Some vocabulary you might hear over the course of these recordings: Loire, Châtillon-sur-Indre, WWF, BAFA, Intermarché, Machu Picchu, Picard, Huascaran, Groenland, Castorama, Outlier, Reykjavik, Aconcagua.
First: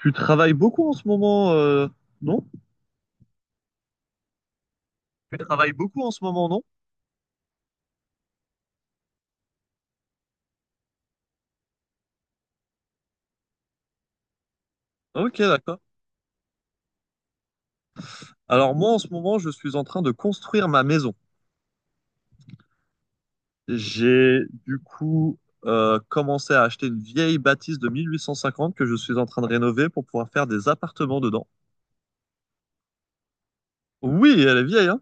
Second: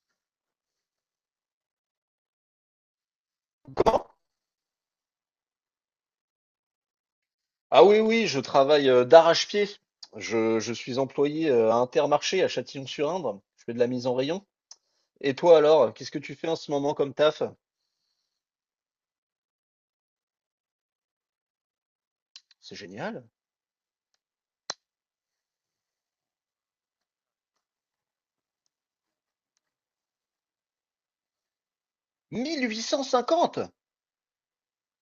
Tu travailles beaucoup en ce moment, non? Comment? Tu travailles beaucoup en ce moment, non? Ah oui, oui, je travaille d'arrache-pied. Je suis employé à Intermarché à Châtillon-sur-Indre. Je fais de la mise en rayon. Et Ok, toi d'accord. alors, qu'est-ce que tu fais en ce moment comme taf? Alors moi, en ce moment, je suis en train de construire ma maison. C'est génial. J'ai du coup commencé à acheter une vieille bâtisse de 1850 que je suis en train de rénover pour pouvoir faire des appartements dedans. 1850. Oui, elle est vieille, hein?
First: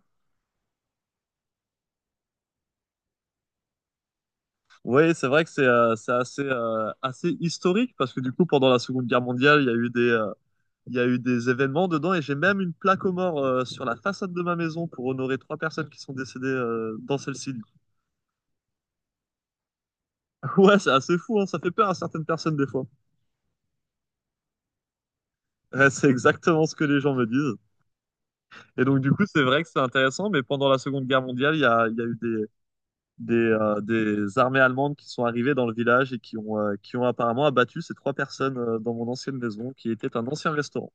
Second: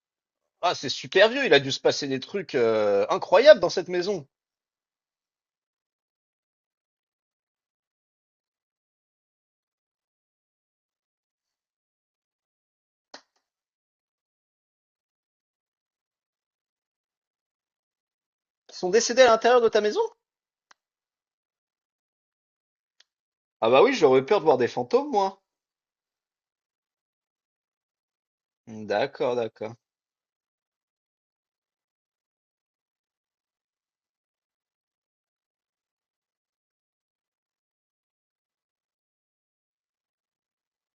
Ah, c'est super vieux, il a dû se passer des trucs incroyables dans cette maison. Oui, c'est vrai que c'est assez, assez historique parce que du coup, pendant la Seconde Guerre mondiale, il y a eu des événements dedans et j'ai même une plaque aux morts sur la façade de ma maison pour honorer trois personnes qui sont décédées dans celle-ci. Qui sont décédés à l'intérieur de ta maison? Ouais, c'est assez fou, hein, ça fait peur à certaines personnes des fois. Ah bah oui, j'aurais peur de voir des fantômes, moi. Ouais, c'est exactement ce que les gens me disent. Et donc du coup, D'accord, c'est vrai que d'accord. c'est intéressant, mais pendant la Seconde Guerre mondiale, il y a eu des armées allemandes qui sont arrivées dans le village et qui qui ont apparemment abattu ces trois personnes dans mon ancienne maison, qui était un ancien restaurant.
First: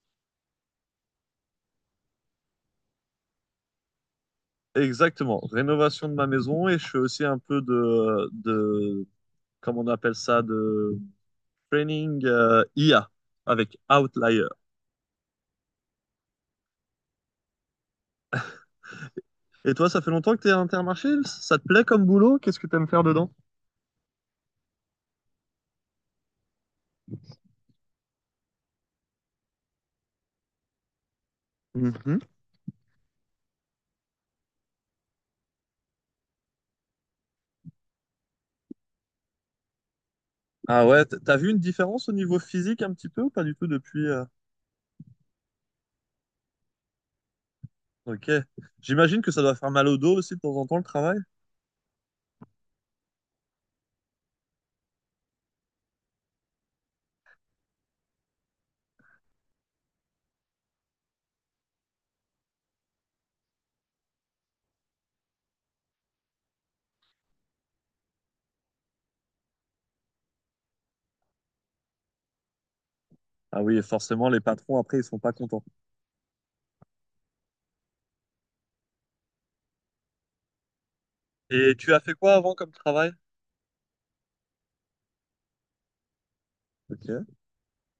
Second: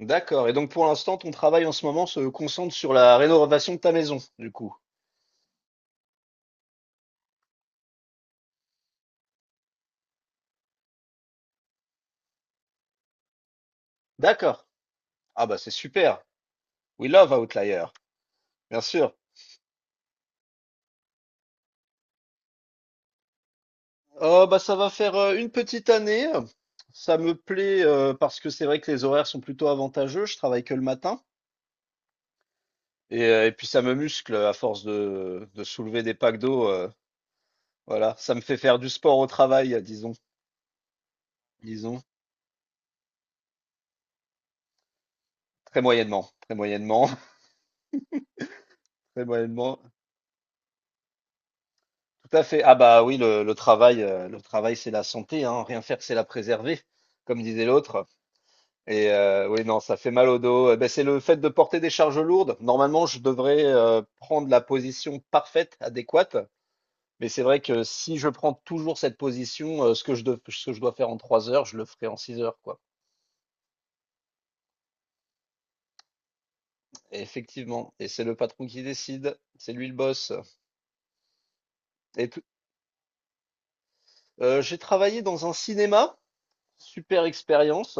D'accord. Et donc pour l'instant, ton travail en ce moment se concentre sur la rénovation de ta maison, du coup. Exactement, rénovation de ma maison et je fais aussi un peu de comment on appelle ça, de training IA avec Outlier. D'accord. Ah bah c'est super. We love Outlier. Bien sûr. Et toi, ça fait longtemps que t'es à Intermarché? Ça te plaît comme boulot? Qu'est-ce que t'aimes faire dedans? Oh, bah, ça va faire une petite année. Ça me plaît parce que c'est vrai que les horaires sont plutôt avantageux. Je travaille que le matin. Mhm. Et puis ça me muscle à force de soulever des packs d'eau. Voilà, ça me fait faire du sport au travail, disons. Ah ouais, t'as vu une Disons. différence au niveau physique un petit peu ou pas du tout depuis Très moyennement. Très moyennement. Ok. J'imagine Très que ça doit faire moyennement. mal au dos aussi de temps en temps le travail. Tout à fait. Ah bah oui, le travail, c'est la santé, hein. Rien faire, c'est la préserver, comme disait l'autre. Et oui, non, ça fait mal au dos. Eh ben, c'est le fait de porter des charges lourdes. Normalement, je devrais prendre la position parfaite, adéquate. Mais c'est vrai que si je prends toujours cette position, ce que je dois faire en trois heures, je le ferai en six heures, quoi. Ah oui, forcément, les patrons après ils sont pas contents. Et effectivement. Et c'est le patron qui décide. C'est lui le boss. Et tu as fait Et quoi tout- avant comme travail? j'ai travaillé dans un cinéma. Super Ok. expérience.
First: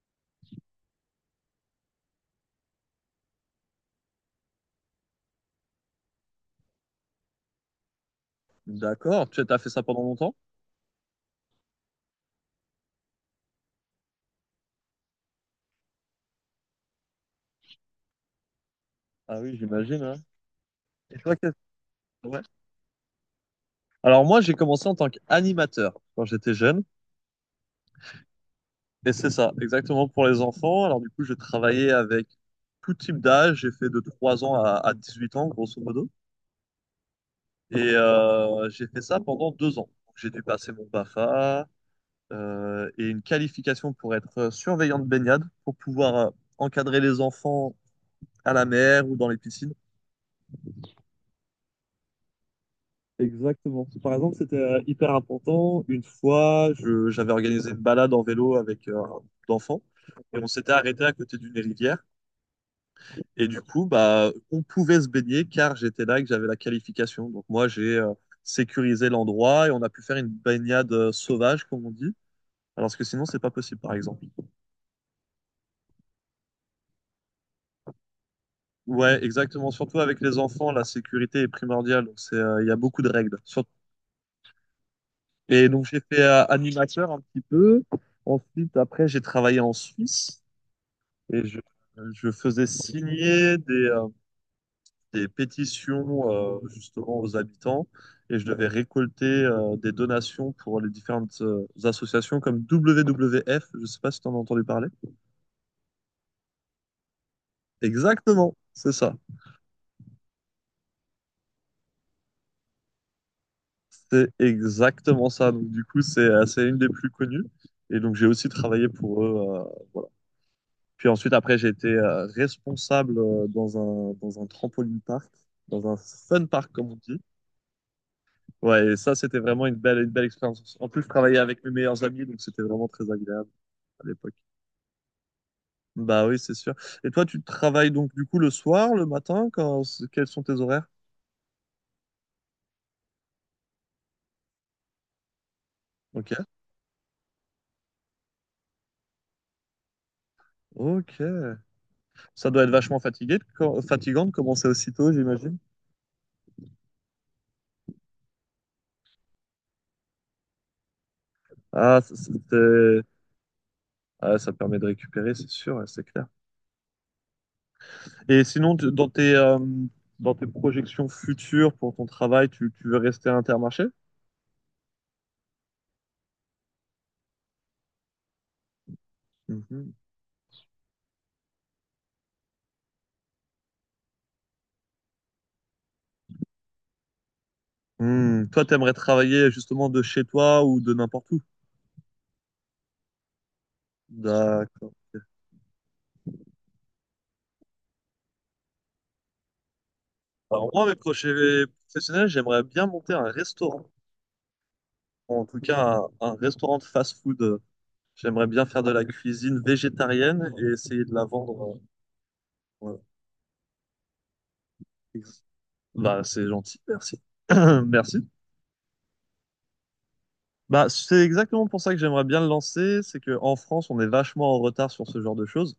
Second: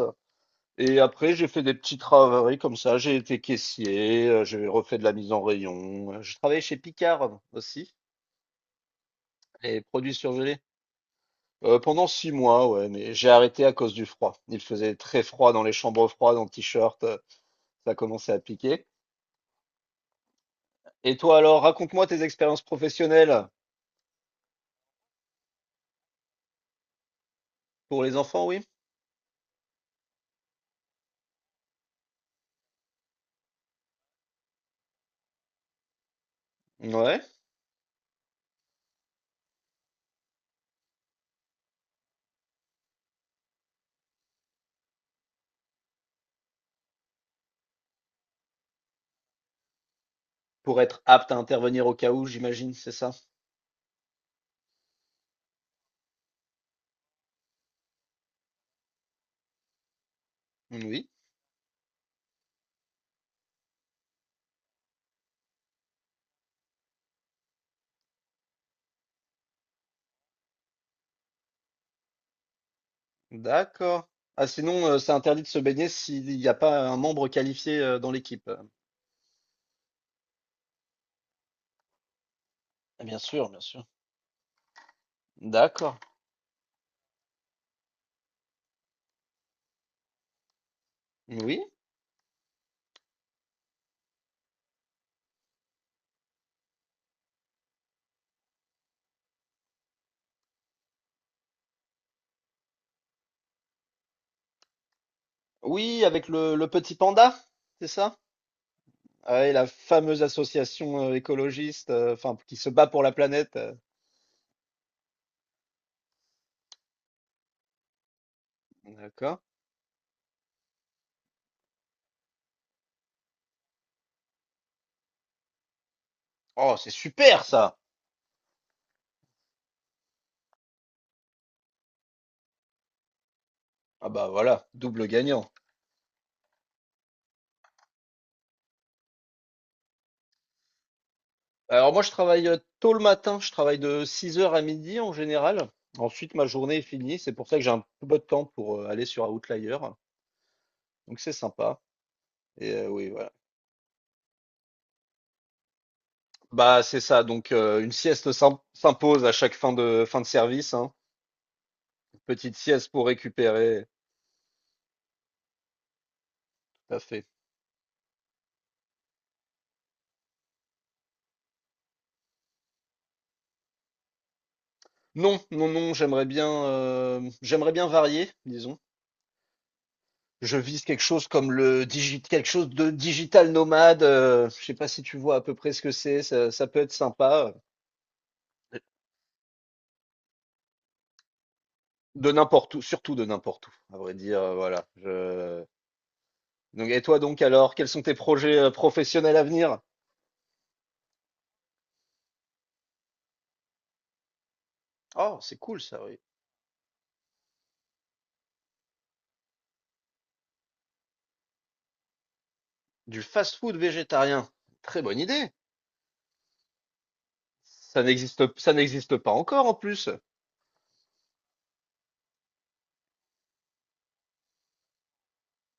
Et après, j'ai fait des petits travaux comme ça. J'ai été caissier, j'ai refait de la mise en rayon. J'ai travaillé chez Picard aussi, D'accord. Tu as fait les ça pendant produits longtemps? surgelés. Pendant six mois, ouais, mais j'ai arrêté à cause du froid. Il faisait très froid dans les chambres froides, en t-shirt, ça commençait à piquer. Ah oui, j'imagine, hein. Et Et toi, toi alors, raconte-moi tes ouais. expériences professionnelles Alors moi, j'ai commencé en tant qu'animateur quand j'étais jeune. pour les enfants, oui? Et c'est ça, exactement pour les enfants. Alors du coup, j'ai travaillé avec tout type d'âge. J'ai fait de 3 ans à 8 ans, grosso modo. Ouais, Et j'ai fait ça pendant 2 ans. Donc, j'ai dû passer mon BAFA et une qualification pour être surveillant de baignade, pour pouvoir encadrer les enfants à la mer ou dans les piscines. pour être apte à intervenir au cas où, j'imagine, c'est ça? Exactement. Par exemple, c'était hyper important. Une fois, j'avais organisé une balade en vélo avec un groupe d'enfants et on s'était arrêté Oui, à côté d'une rivière. Et du coup, bah, on pouvait se baigner car j'étais là et que j'avais la qualification. Donc moi, j'ai sécurisé l'endroit et on a pu faire une baignade sauvage, comme on dit, alors que sinon, c'est pas possible, par d'accord. exemple. Ah, sinon, c'est interdit de se baigner s'il n'y a pas un membre qualifié dans l'équipe. Ouais, exactement. Surtout avec les enfants, la sécurité est primordiale. Donc, c'est, il y a beaucoup de Bien règles. sûr, bien sûr. Et donc, D'accord. j'ai fait animateur un petit peu. Ensuite, après, j'ai travaillé en Suisse et Oui, je faisais signer des pétitions, justement, aux habitants. Et je devais récolter, des donations pour les différentes, associations comme WWF. Je sais pas si tu en as entendu parler. oui, avec le petit panda, c'est ça? Exactement, c'est ça. Ah et la fameuse association écologiste, enfin, qui se bat pour la planète. C'est exactement ça. Donc, du coup, c'est une des plus connues. Et donc, j'ai aussi travaillé pour D'accord. eux, voilà. Puis ensuite, après, j'ai été responsable dans dans un trampoline park, dans un fun park, Oh, c'est comme on dit. super ça! Ouais, et ça, c'était vraiment une belle expérience. En plus, je travaillais avec mes meilleurs amis, donc c'était vraiment très agréable à Ah bah l'époque. voilà, double gagnant. Bah oui, c'est sûr. Et toi, tu travailles donc, du coup, le soir, le matin, quels sont tes horaires? Alors moi, je travaille tôt le matin, je travaille de six heures à midi en général. Ok, Ensuite, ma journée est finie, c'est pour ça que j'ai un peu de temps pour aller sur Outlier. Donc c'est ok. sympa. Ça doit être Et vachement oui, voilà. Fatigant de commencer aussitôt, j'imagine. Bah c'est ça, donc une sieste s'impose à chaque fin de service, hein. Ah, Petite sieste c'était pour récupérer. Ah, ça permet de récupérer, c'est sûr, ouais, c'est clair. Tout à fait. Et sinon, dans dans tes projections futures pour ton travail, tu veux rester à Intermarché? Non, non, non, j'aimerais bien varier, disons. Mhm. Je vise quelque chose comme quelque chose de digital nomade. Je sais pas si tu vois à peu près ce que c'est. Ça peut être sympa. Hmm. Toi, t'aimerais travailler justement de chez toi ou de n'importe où? De n'importe où, surtout de n'importe où, à vrai dire. Voilà. D'accord. Donc, et toi donc alors, quels sont tes projets professionnels à venir? Alors moi, mes projets professionnels, j'aimerais bien monter un restaurant. Oh, En c'est tout cool cas, ça, oui. un restaurant de fast-food. J'aimerais bien faire de la cuisine végétarienne et essayer de la vendre, voilà. Du fast-food végétarien. Très bonne idée. Bah, c'est gentil, merci. Ça Merci. n'existe, ça n'existe pas encore en plus. Bah, c'est exactement pour ça que j'aimerais bien le lancer, c'est que en France, on est vachement en retard sur ce genre de choses.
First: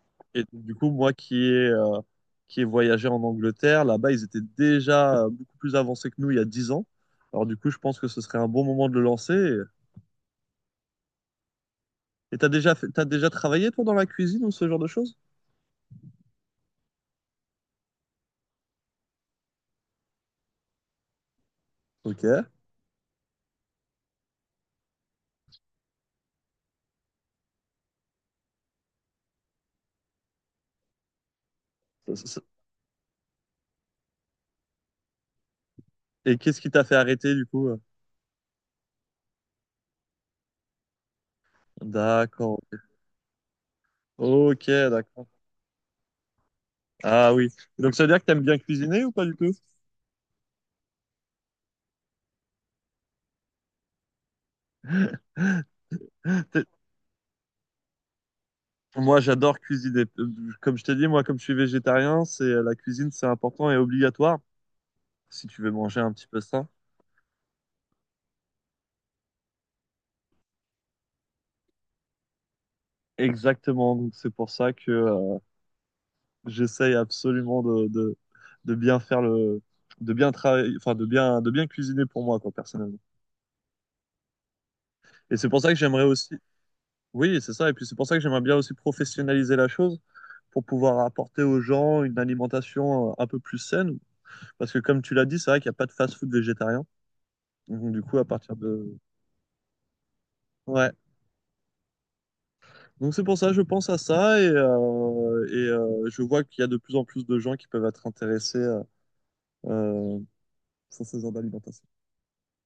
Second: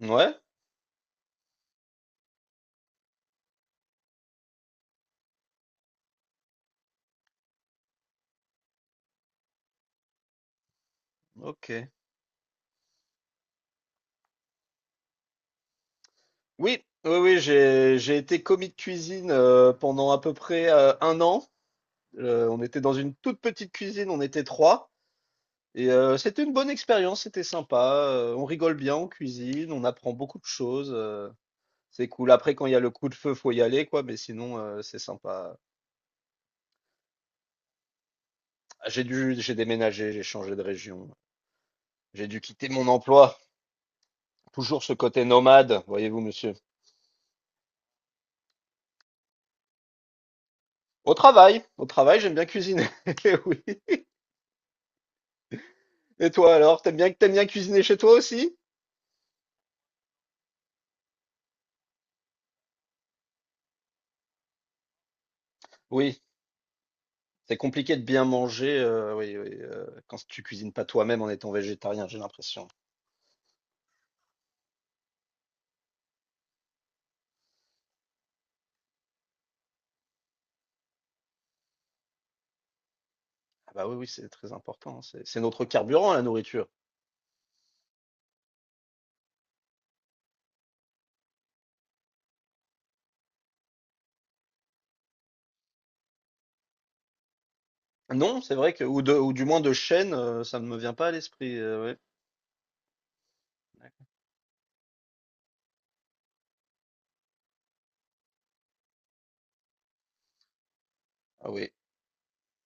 Ouais, Et donc, du coup, moi qui ai voyagé en Angleterre, là-bas, ils étaient déjà beaucoup plus avancés que nous il y a 10 ans. Alors du coup, je pense que ce serait un bon moment de le lancer. ok. Et t'as déjà fait, t'as déjà travaillé, toi, dans la cuisine ou ce genre de choses? Oui, oui, oui, j'ai été commis de cuisine pendant à peu près un an. Euh, Ok. on était dans une toute petite cuisine, on était trois. C'était une bonne expérience, c'était sympa. On rigole bien, on cuisine, on apprend beaucoup de choses. C'est ça, cool. ça- Après, quand il y a le coup de feu, faut y aller, quoi. Mais sinon, c'est sympa. Et qu'est-ce qui t'a fait arrêter, du coup? Ah, j'ai déménagé, j'ai changé de région. J'ai dû quitter D'accord. mon emploi. Ok, Toujours ce côté d'accord. nomade, voyez-vous, monsieur. Ah oui. Donc ça veut dire que t'aimes bien cuisiner ou pas du tout? Au travail, j'aime bien cuisiner. Oui. Et toi alors, t'aimes bien cuisiner chez toi aussi? Moi, j'adore cuisiner. Comme je t'ai dit, moi, comme je suis végétarien, c'est la cuisine, c'est important et obligatoire si tu veux manger un Oui. petit peu ça. C'est compliqué de bien manger, oui, oui, quand tu cuisines pas toi-même en étant végétarien, j'ai l'impression. Exactement. Donc, c'est pour ça que j'essaye absolument de bien faire de bien travailler, enfin, de bien cuisiner pour moi, quoi, personnellement. Ah bah, oui, oui, c'est très important, hein, c'est Et c'est c'est pour notre ça que j'aimerais carburant, la aussi, nourriture. oui, c'est ça. Et puis, c'est pour ça que j'aimerais bien aussi professionnaliser la chose pour pouvoir apporter aux gens une alimentation un peu plus saine. Parce que, comme tu l'as dit, c'est vrai qu'il n'y a pas de fast-food végétarien. Donc, du coup, Non, c'est vrai que ou de ou du moins de chaîne, ça ne me ouais, vient pas à l'esprit, ouais. donc c'est pour ça, je pense à ça et je vois qu'il y a de plus en plus de gens qui peuvent être intéressés euh, sur ce genre Ah oui. d'alimentation.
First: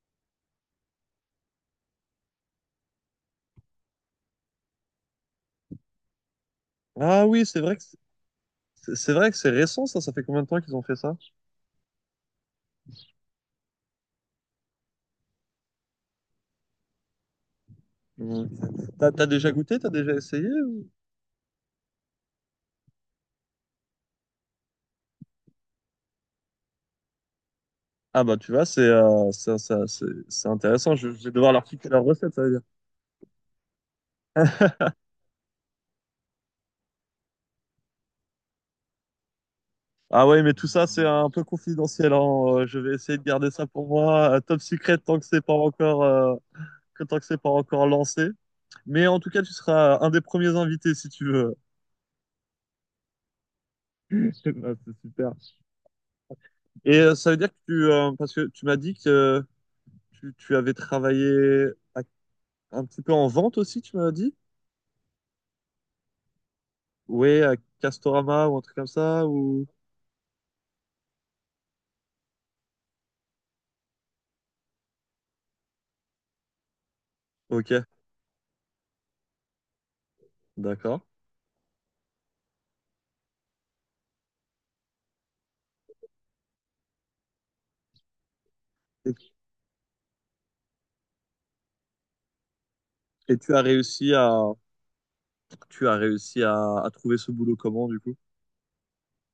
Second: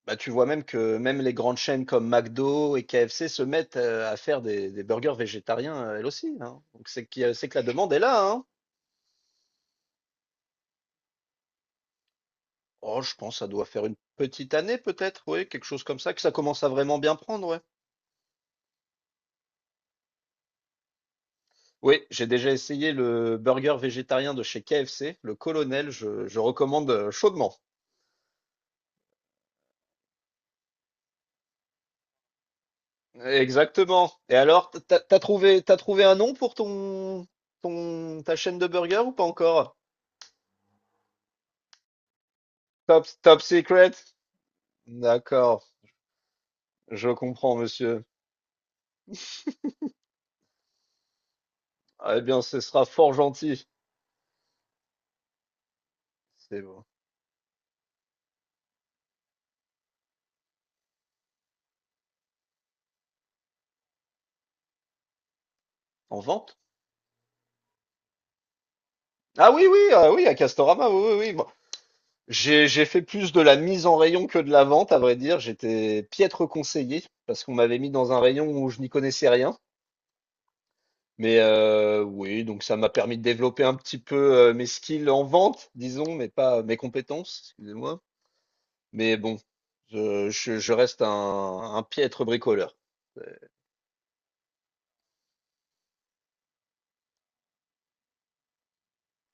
Bah, tu vois même que même les grandes chaînes comme McDo et KFC se mettent, à faire des burgers végétariens, elles aussi, hein. Donc c'est qu'il y Ah a oui, c'est que c'est la vrai que demande est là, hein. C'est vrai que c'est récent ça, ça fait combien de temps qu'ils ont fait ça? Oh, je pense que ça doit faire une petite année peut-être, oui, quelque chose comme ça, que ça commence à vraiment bien prendre, ouais. Hum. T'as, t'as déjà goûté, t'as déjà essayé? Oui, j'ai déjà essayé le burger végétarien de chez KFC, le Colonel, je recommande chaudement. Ah bah tu vois, c'est c'est intéressant, je vais devoir leur piquer leur recette, ça veut dire. Exactement. Et alors, t'as trouvé un nom pour ta chaîne de burger ou pas encore? Ah ouais, mais tout ça c'est un peu confidentiel, hein. Je vais Top, essayer de top garder ça pour secret? moi, top secret tant que c'est pas D'accord, encore que je tant que c'est pas comprends, encore monsieur. lancé. Mais en tout cas, tu seras un des premiers invités si tu veux. Ah, eh bien, ce sera fort gentil. Ah, c'est super. C'est bon. Et ça veut dire que parce que tu m'as dit que tu avais travaillé à- un petit peu en vente aussi, tu m'as dit? En vente? Oui, à Castorama ou un truc comme ça Ah oui, ou... oui, ah oui, à Castorama, oui, oui, oui. Bon, j'ai fait plus de la mise en rayon que de la vente, à vrai dire. J'étais piètre conseiller parce qu'on m'avait Ok, mis dans un rayon où je n'y connaissais rien. d'accord. Mais oui, donc ça m'a permis de développer un petit peu, mes skills en vente, disons, mais pas mes compétences, excusez-moi. Et, Mais bon, je reste un piètre bricoleur. et C'est tu as réussi à, tu as réussi à trouver ce boulot comment du coup?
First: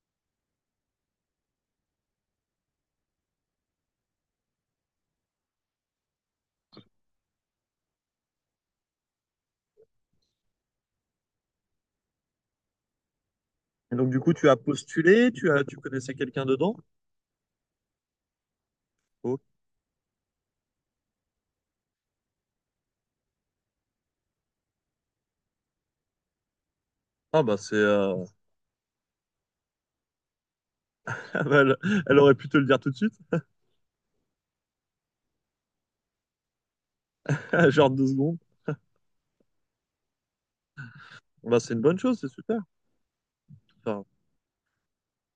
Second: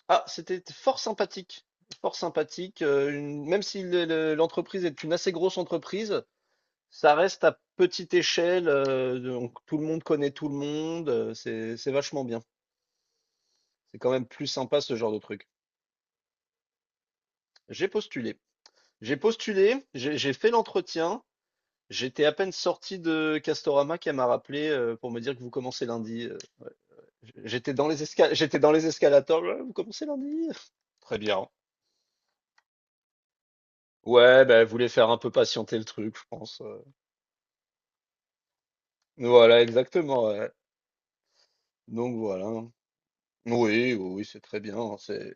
c'était fort sympathique, une même si le l'entreprise est une assez grosse entreprise, ça reste à petite échelle, donc tout le monde connaît tout le monde, c'est vachement bien. Et C'est donc quand du même coup, tu plus as sympa ce genre de postulé, truc. Tu connaissais quelqu'un dedans? J'ai postulé j'ai Oh. postulé, j'ai fait l'entretien. J'étais à peine sorti de Castorama qu'elle m'a rappelé pour me dire que vous commencez lundi. Ah bah c'est, J'étais dans les escalators. Ouais, vous commencez lundi? Très bien. elle, elle aurait pu te le dire tout de suite, Ouais, bah, elle voulait faire un peu patienter le truc, je pense. Genre 2 secondes. Voilà, exactement. Ouais. Bah c'est une bonne Donc chose, c'est super. voilà. Oui, oui, Enfin, oui, c'est très bien. Hein,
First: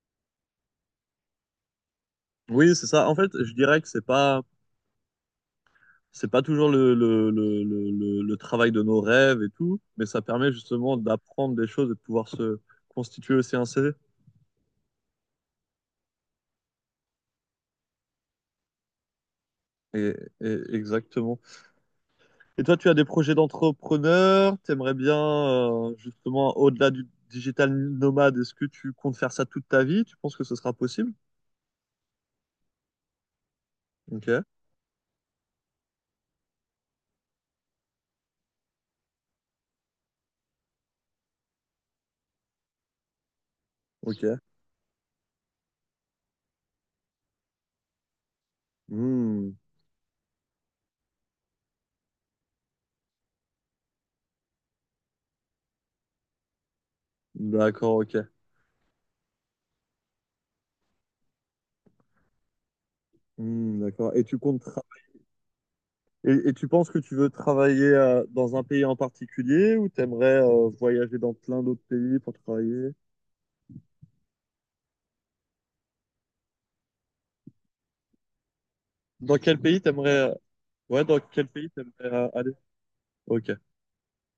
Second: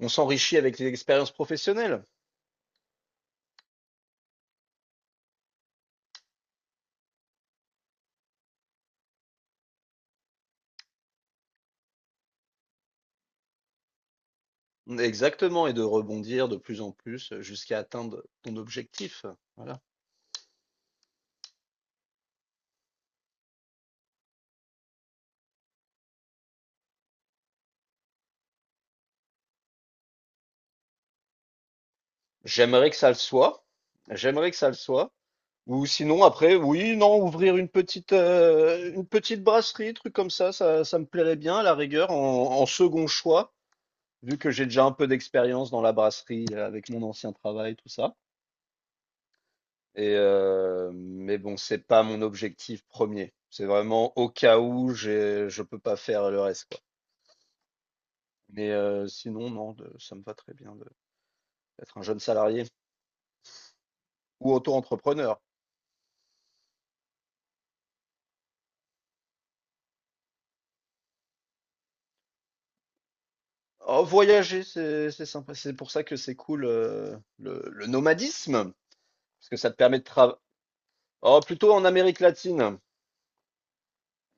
On s'enrichit avec les expériences professionnelles. oui, c'est ça. En fait, je dirais que c'est pas toujours le travail de nos rêves et tout, mais ça permet justement d'apprendre des choses et de pouvoir se constituer aussi un CV. Exactement, et de rebondir de plus en plus jusqu'à atteindre ton objectif. Voilà. Et, exactement. Et toi, tu as des projets d'entrepreneur, t'aimerais bien, justement, au-delà du digital nomade, est-ce que tu comptes faire ça toute ta vie? Tu penses que ce sera possible? J'aimerais que ça le soit. Ok, J'aimerais que ça le soit. Ou sinon, après, oui, non, ouvrir une petite brasserie, truc comme ça, ça me plairait bien, à la rigueur, en second choix, vu ok. que j'ai déjà un peu d'expérience dans la brasserie avec mon ancien travail, tout ça. Hmm, Mais bon, c'est pas mon objectif premier. C'est vraiment au cas où je peux pas faire le reste, quoi. d'accord, ok. Mais sinon, non, ça me va très bien d'être un jeune salarié Hmm, d'accord. Ou auto-entrepreneur. Et tu penses que tu veux travailler dans un pays en particulier ou t'aimerais voyager dans plein d'autres pays pour travailler? Oh, voyager, c'est sympa. C'est pour ça que c'est cool le nomadisme, Dans parce que quel ça te pays permet de t'aimerais travailler. ouais, dans Oh, quel pays plutôt en t'aimerais Amérique aller? latine. Ok.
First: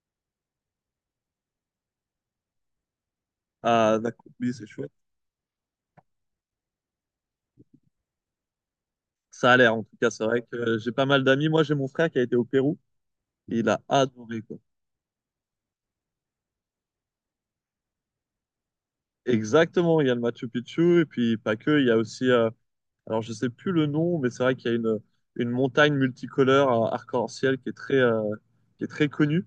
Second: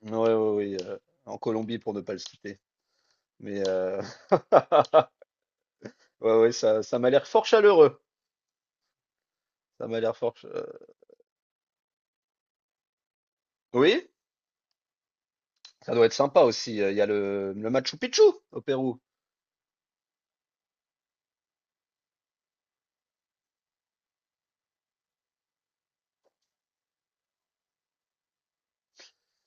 Ouais, ouais, oui. En Colombie, pour ne pas le citer. Mais Ah, d'accord. Oui, c'est chouette. ouais, ouais, ça m'a l'air fort chaleureux. Ça a l'air, en Ça tout m'a cas, l'air c'est fort. vrai que j'ai pas mal d'amis. Moi, j'ai mon frère qui a été au Pérou et il a Oui, adoré, quoi. ça doit être sympa aussi. Il y a le Machu Picchu au Pérou. Exactement, il y a le Machu Picchu et puis pas que, il y a aussi, alors je sais plus le nom, mais c'est vrai qu'il y a une montagne multicolore, arc-en-ciel qui est très connue.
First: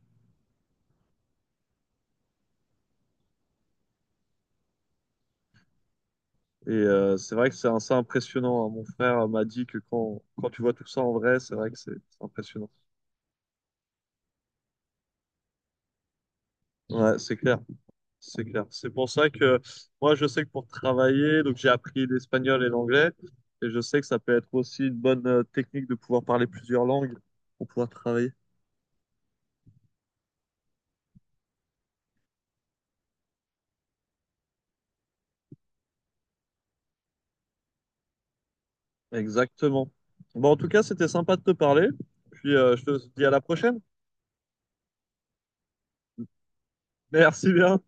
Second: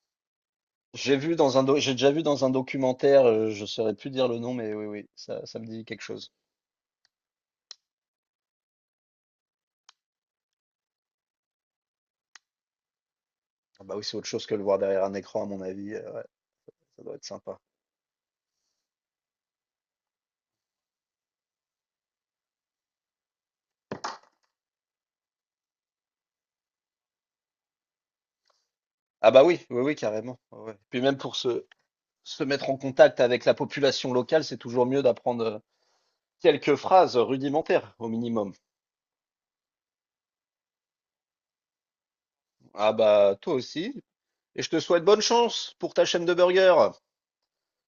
J'ai déjà vu dans un documentaire, je saurais plus dire le nom, mais oui, oui, ça me dit quelque chose. Et c'est vrai que c'est assez impressionnant, hein. Mon frère m'a dit que quand tu vois tout ça en vrai, c'est vrai que c'est impressionnant. Ah bah oui, c'est autre chose que le voir derrière un écran, à mon avis. Ouais, ça doit Ouais, être c'est clair, sympa. c'est clair. C'est pour ça que moi, je sais que pour travailler, donc j'ai appris l'espagnol et l'anglais, et je sais que ça peut être aussi une bonne technique de pouvoir parler plusieurs langues pour pouvoir travailler. Ah bah oui, oui, oui, carrément. Ouais, ouais. Puis même pour se mettre en contact avec la population locale, c'est toujours mieux d'apprendre quelques phrases rudimentaires au minimum. Exactement. Bon, en tout cas, c'était sympa de te parler. Puis je Ah te dis à bah la toi prochaine. aussi. Et je te souhaite bonne chance pour ta chaîne de burgers. Merci bien.